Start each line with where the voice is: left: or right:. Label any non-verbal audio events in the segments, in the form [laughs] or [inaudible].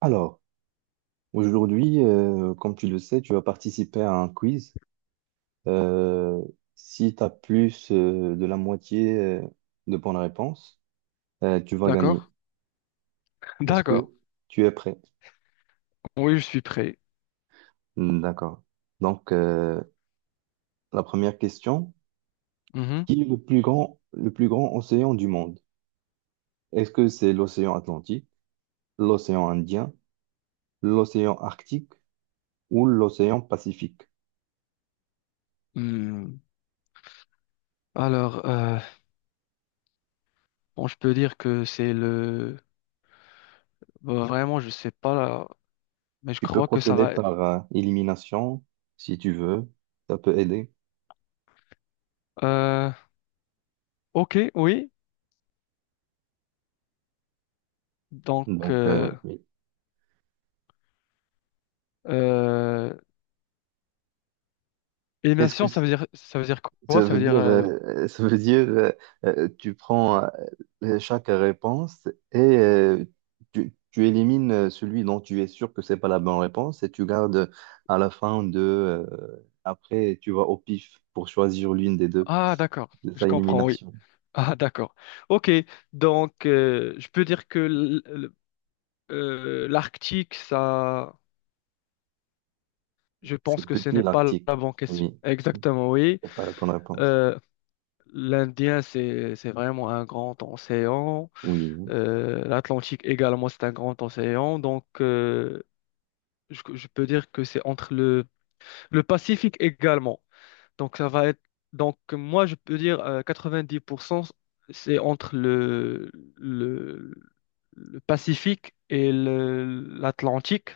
right: Alors, aujourd'hui, comme tu le sais, tu vas participer à un quiz. Euh, Si tu as plus de la moitié de bonnes réponses, tu vas
left: D'accord.
right: gagner. Est-ce que
left: D'accord.
right: tu es prêt?
left: Oui, je suis prêt.
right: D'accord. Donc, la première question,
left: Mhm.
right: qui est le plus grand océan du monde? Est-ce que c'est l'océan Atlantique, l'océan Indien, l'océan Arctique ou l'océan Pacifique?
left: Hmm. Alors, bon, je peux dire que c'est le... Bah, vraiment, je sais pas là, mais je
right: Tu peux
left: crois que ça
right: procéder
left: va... être...
right: par élimination si tu veux. Ça peut aider.
left: Euh, ok, oui. Donc,
right: Donc,
left: euh,
right: oui.
left: euh,
right: est-ce que
left: élimination,
right: c-
left: ça veut dire quoi?
right: Ça
left: Ça
right: veut
left: veut dire...
right: dire, tu prends chaque réponse, et tu élimines celui dont tu es sûr que c'est pas la bonne réponse, et tu gardes à la fin, après, tu vas au pif pour choisir l'une des deux
left: Ah, d'accord.
right: de
left: Je
right: sa
left: comprends, oui. [laughs]
right: élimination.
left: Ah, d'accord. Ok. Donc, je peux dire que l'Arctique, ça... Je pense
right: C'est
left: que ce
right: petit
left: n'est pas
right: l'article.
left: la bonne question.
right: Oui,
left: Exactement, oui.
right: c'est pas la bonne réponse.
left: Euh, L'Indien, c'est vraiment un grand océan.
right: Oui.
left: l'Atlantique également, c'est un grand océan. Donc, je peux dire que c'est entre le Pacifique également. Donc, ça va être. Donc, moi, je peux dire 90%, c'est entre le Pacifique et l'Atlantique,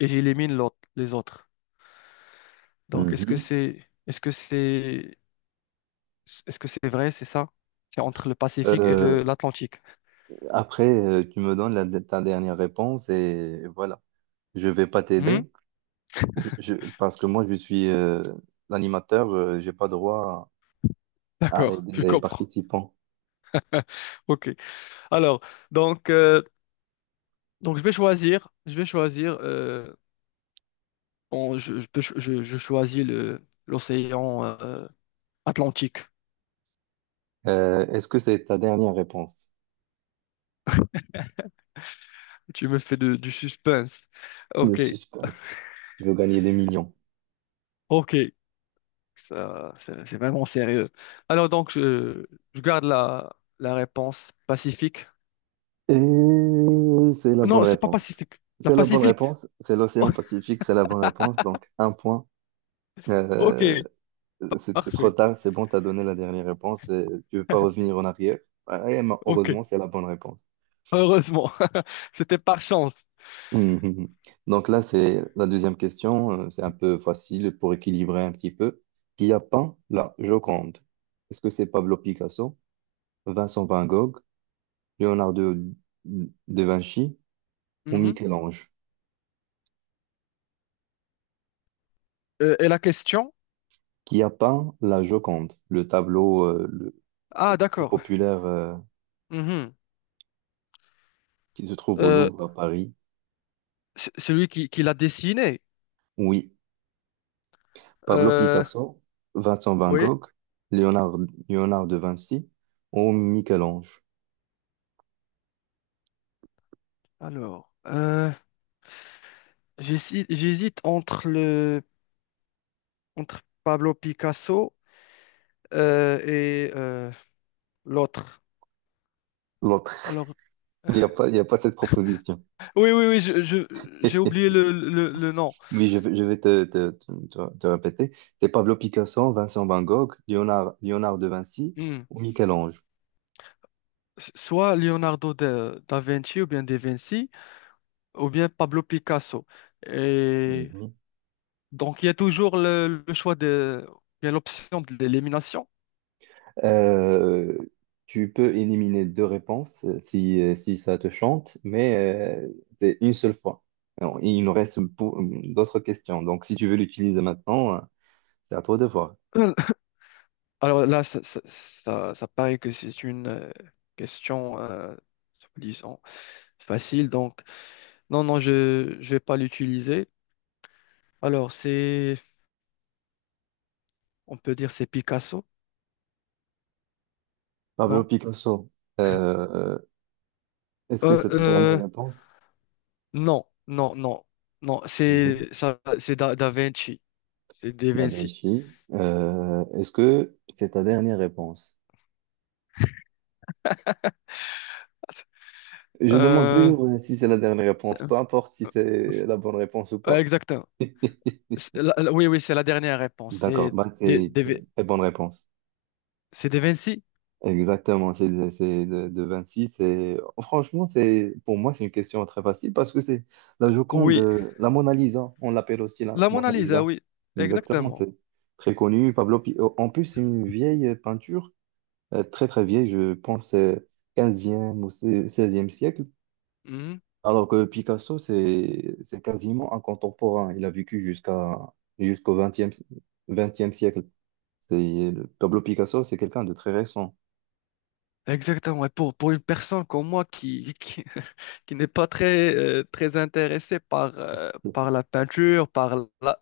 left: et j'élimine l'autre, les autres. Donc,
right: Mhm.
left: est-ce que c'est vrai, c'est ça? C'est entre le Pacifique et
right: Euh,
left: l'Atlantique.
right: Après, tu me donnes ta dernière réponse, et voilà. Je vais pas
left: Hmm?
right: t'aider. Parce que moi, je suis l'animateur, j'ai pas droit à
left: D'accord,
right: aider
left: je
right: les
left: comprends.
right: participants.
left: [laughs] Ok. Alors, donc, euh, je vais choisir. Bon, je choisis le l'océan Atlantique.
right: Est-ce que c'est ta dernière réponse?
left: Tu me fais du suspense.
right: Le
left: Ok,
right: suspense. Tu veux gagner des millions.
left: ok. Ça, c'est vraiment sérieux. Alors je garde la réponse Pacifique.
right: Et c'est la bonne
left: Non, c'est pas
right: réponse.
left: Pacifique. La
right: C'est la bonne
left: Pacifique.
right: réponse. C'est l'océan
left: [laughs]
right: Pacifique, c'est la bonne réponse. Donc, un point.
left: Ok,
right: Euh, C'était trop
left: parfait.
right: tard, c'est bon, t'as donné la dernière réponse, et tu veux pas revenir en arrière. Ouais, mais
left: Ok,
right: heureusement, c'est la bonne réponse.
left: heureusement. [laughs] C'était par chance.
right: Mhm. Donc là, c'est la deuxième question, c'est un peu facile pour équilibrer un petit peu. Qui a peint la Joconde? Est-ce que c'est Pablo Picasso, Vincent Van Gogh, Leonardo da Vinci ou
left: Mhm.
right: Michel-Ange?
left: Et la question?
right: Qui a peint la Joconde, le tableau le
left: Ah,
right: plus
left: d'accord.
right: populaire
left: Mhm.
right: qui se trouve au
left: Euh,
right: Louvre à Paris?
left: C- celui qui l'a dessiné.
right: Oui, Pablo
left: Euh,
right: Picasso, Vincent Van
left: oui.
right: Gogh, Léonard, Léonard de Vinci ou Michel-Ange?
left: Alors, j'hésite entre Pablo Picasso et l'autre.
right: L'autre,
left: Alors,
right: [laughs] il n'y a pas cette proposition.
left: oui. J'ai oublié
right: [laughs]
left: le nom.
right: Oui, je vais te répéter. C'est Pablo Picasso, Vincent Van Gogh, Léonard de Vinci
left: Hmm.
right: ou Michel-Ange.
left: S- Soit Leonardo da Vinci ou bien Da Vinci ou bien Pablo Picasso. Et
right: Mhm.
left: donc, il y a toujours le choix de, il y a l'option de l'élimination.
right: Euh, Tu peux éliminer deux réponses si ça te chante, mais c'est une seule fois. Alors, il nous reste d'autres questions. Donc, si tu veux l'utiliser maintenant, c'est à toi de
left: [coughs]
right: voir.
left: [clears throat] Alors là, ça paraît que c'est une question, disons, facile. Donc, non, non, je ne vais pas l'utiliser. Alors, c'est, on peut dire, c'est Picasso,
right: Pablo
left: non?
right: Picasso, euh, est-ce que
left: Euh,
right: c'est ta dernière
left: euh,
right: réponse?
left: non, non, c'est ça, c'est Da Vinci, c'est Da
right: La
left: Vinci.
right: Vichy, est-ce que c'est ta dernière réponse? Je demande
left: Euh,
right: toujours si c'est la dernière réponse,
left: c'est-
right: peu importe si c'est la bonne réponse ou pas.
left: exactement.
right: [laughs]
left: C'est oui, oui, c'est la dernière réponse.
right: D'accord,
left: C'est
right: bah, c'est
left: Da Vin-
right: très bonne réponse.
left: c'est Da Vinci?
right: Exactement, c'est de 26. Et, franchement, c'est, pour moi, c'est une question très facile parce que c'est la Joconde,
left: Oui.
right: la Mona Lisa, on l'appelle aussi la
left: La Mona
right: Mona
left: Lisa,
right: Lisa.
left: oui,
right: Exactement,
left: exactement.
right: c'est très connu. Oh, en plus, c'est une vieille peinture, très très vieille, je pense 15 ou seizième siècle.
left: Mhm.
right: Alors que Picasso, c'est quasiment un contemporain. Il a vécu jusqu'au vingtième siècle. C'est Pablo Picasso, c'est quelqu'un de très récent.
left: Exactement. Et pour une personne comme moi [laughs] qui n'est pas très, très intéressée par, par la peinture, par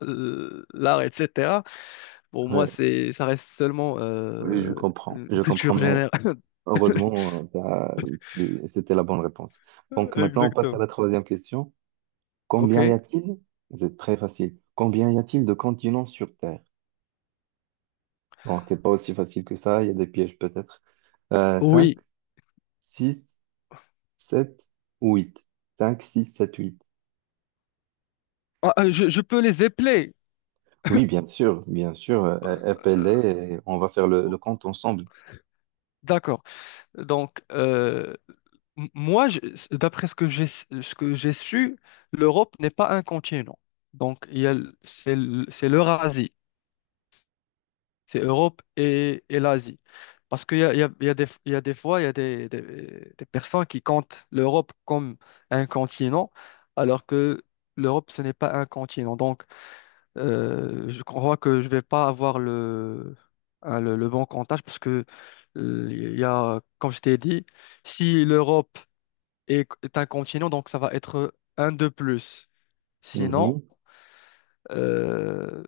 left: l'art, etc. Pour moi,
right: Ouais,
left: c'est, ça reste seulement
right: oui, je
left: une
right: comprends,
left: culture
right: mais
left: générale.
right: heureusement, c'était la bonne réponse.
left: [laughs]
right: Donc maintenant, on passe à
left: Exactement.
right: la troisième question.
left: Ok,
right: Combien y a-t-il? C'est très facile. Combien y a-t-il de continents sur Terre? Bon, c'est pas aussi facile que ça, il y a des pièges peut-être. 5,
left: oui.
right: 6, 7 ou 8? 5, 6, 7.
left: Je peux les épeler.
right: Oui, bien sûr, bien sûr.
left: Euh,
right: Appelez, et on va faire le,
left: oh,
right: le compte ensemble.
left: d'accord. Donc, m- moi, je- d'après ce que ce que j'ai su, l'Europe n'est pas un continent. Donc, il y a, c'est c'est l'Eurasie. C'est Europe et l'Asie. Parce qu'il y a, il y a des, il y a des fois, il y a des, des personnes qui comptent l'Europe comme un continent, alors que l'Europe, ce n'est pas un continent. Donc, je crois que je ne vais pas avoir hein, le bon comptage parce que, il y a, comme je t'ai dit, si l'Europe est un continent, donc ça va être un de plus. Sinon,
right: Mhm.
left: euh,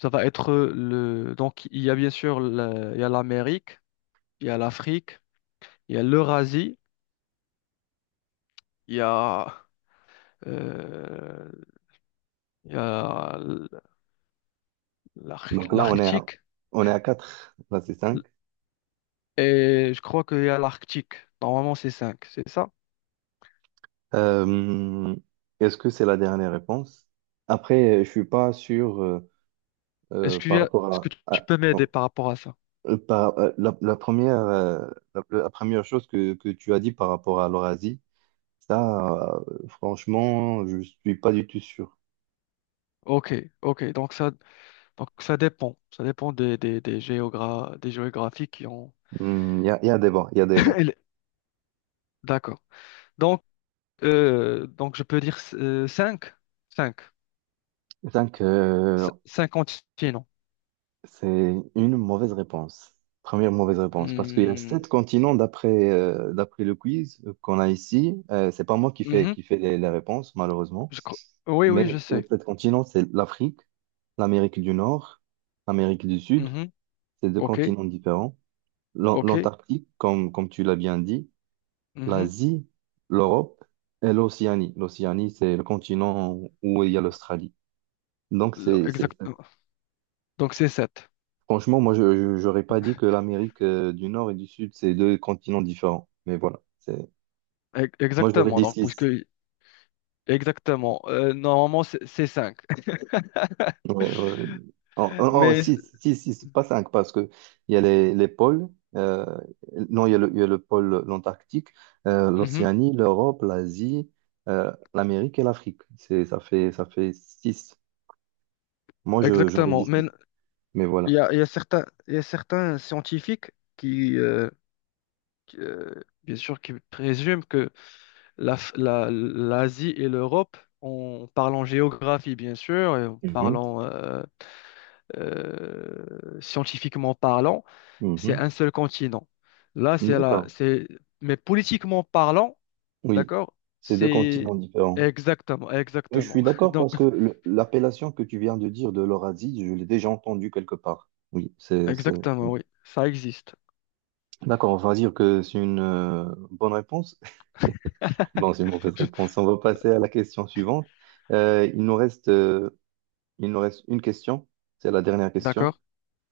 left: ça va être le... Donc, il y a bien sûr il y a l'Amérique. Il y a l'Afrique, il y a l'Eurasie, il y a, euh, il y a
right: Donc là, on est à,
left: l'Arctique,
right: on est à 4. Là, c'est cinq.
left: et je crois qu'il y a l'Arctique. Normalement, c'est cinq, c'est ça?
right: Euh, Est-ce que c'est la dernière réponse? Après, je suis pas sûr
left: Est-ce qu'il y
right: par
left: a,
right: rapport
left: est-ce que
right: à,
left: tu peux m'aider par rapport à ça?
right: la première, la première chose que tu as dit par rapport à l'Eurasie. Ça, franchement, je suis pas du tout sûr.
left: Ok, ok, donc ça dépend. Ça dépend des, géogra- des géographies qui ont. [coughs]
right: Il y a des bons, il y a des
left: [clears throat]
right: bons.
left: Elle- D'accord. Donc, donc, je peux dire cinq
right: 5.
left: cinq continents.
right: C'est une mauvaise réponse. Première mauvaise réponse. Parce qu'il y a
left: Hmm,
right: sept continents d'après le quiz qu'on a ici. C'est pas moi
left: mhm,
right: qui fait les réponses, malheureusement.
left: je cro- Oui, oui, je
right: Mais les
left: sais.
right: sept continents, c'est l'Afrique, l'Amérique du Nord, l'Amérique du Sud.
left: Mmh.
right: C'est deux
left: Ok,
right: continents différents.
left: ok.
right: L'Antarctique, comme tu l'as bien dit,
left: Mhm.
right: l'Asie, l'Europe et l'Océanie. L'Océanie, c'est le continent où il y a l'Australie. Donc,
left: Le-
right: c'est
left: Exact. Donc c'est 7.
right: franchement, moi, j'aurais pas dit que l'Amérique du Nord et du Sud, c'est deux continents différents. Mais voilà, c'est. Moi, j'aurais
left: Exactement.
right: dit
left: Donc
right: six.
left: puisque exactement. Normalement c'est 5.
right: Ouais, ouais. Oh, oh,
left: [laughs]
right: oh,
left: Mais
right: six, six, six, pas cinq, parce que il y a les pôles. euh, non, il y a le pôle, l'Antarctique,
left: mhm,
right: l'Océanie, l'Europe, l'Asie, l'Amérique et l'Afrique. Ça fait six. Moi, j'aurais dit
left: exactement. Mais
right: six. Mais
left: il
right: voilà.
left: y a, il y a certains scientifiques qui, euh, qui, bien sûr qui présument que l'Asie et l'Europe en parlant géographie bien sûr et en
right: Mhm,
left: parlant scientifiquement parlant, c'est
right: mhm.
left: un seul continent. Là, c'est
right: D'accord.
left: c'est, mais politiquement parlant,
right: Oui,
left: d'accord,
right: c'est deux continents
left: c'est
right: différents.
left: exactement,
right: Et je suis
left: exactement. [laughs]
right: d'accord
left: Donc,
right: parce que l'appellation que tu viens de dire de l'orazide, je l'ai déjà entendue quelque part. Oui, c'est, c'est.
left: exactement,
right: Oui.
left: oui, ça existe.
right: D'accord, on va dire que c'est une bonne réponse. [laughs] Non, c'est une mauvaise réponse.
left: [laughs]
right: On va passer à la question suivante. Euh, il nous reste, euh, il nous reste une question. C'est la dernière question.
left: D'accord,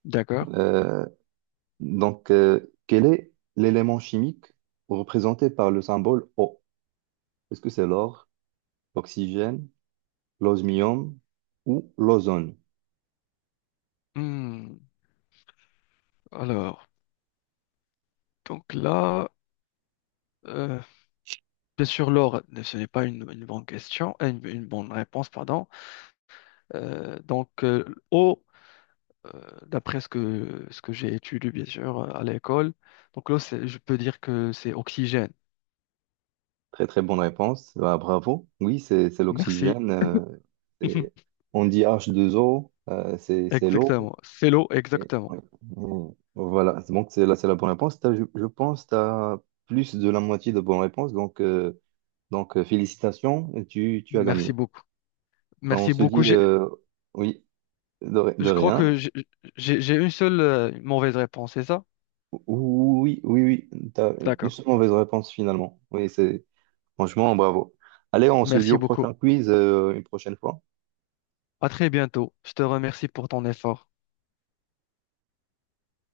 left: d'accord.
right: Euh, donc, quel est l'élément chimique représenté par le symbole O? Est-ce que c'est l'or, l'oxygène, l'osmium ou l'ozone?
left: Hmm, alors, donc là. Euh, bien sûr, l'or, ce n'est pas une, une bonne question, une bonne réponse, pardon. Donc, eau, euh, d'après ce que j'ai étudié, bien sûr, à l'école, donc l'eau, c'est- je peux dire que c'est oxygène.
right: Très très bonne réponse. Bah, bravo. Oui, c'est
left: Merci.
right: l'oxygène. C'est-
left: [laughs]
right: on dit H2O, c'est l'eau.
left: Exactement. C'est l'eau, exactement.
right: Ouais. Mm. Voilà, donc c'est là, c'est la bonne réponse. Je pense que tu as plus de la moitié de bonnes réponses. Donc, félicitations, tu as
left: Merci
right: gagné.
left: beaucoup.
right: Enfin, on
left: Merci
right: se
left: beaucoup.
right: dit
left: J'ai-
right: oui, de
left: Je crois
right: rien.
left: que j'ai j'ai une seule mauvaise réponse, c'est ça?
right: Oui, oui, oui, tu as une
left: D'accord.
right: seule mauvaise réponse finalement. Oui, c'est franchement bravo. Allez, on se dit
left: Merci
right: au
left: beaucoup.
right: prochain quiz, une prochaine fois.
left: À très bientôt. Je te remercie pour ton effort.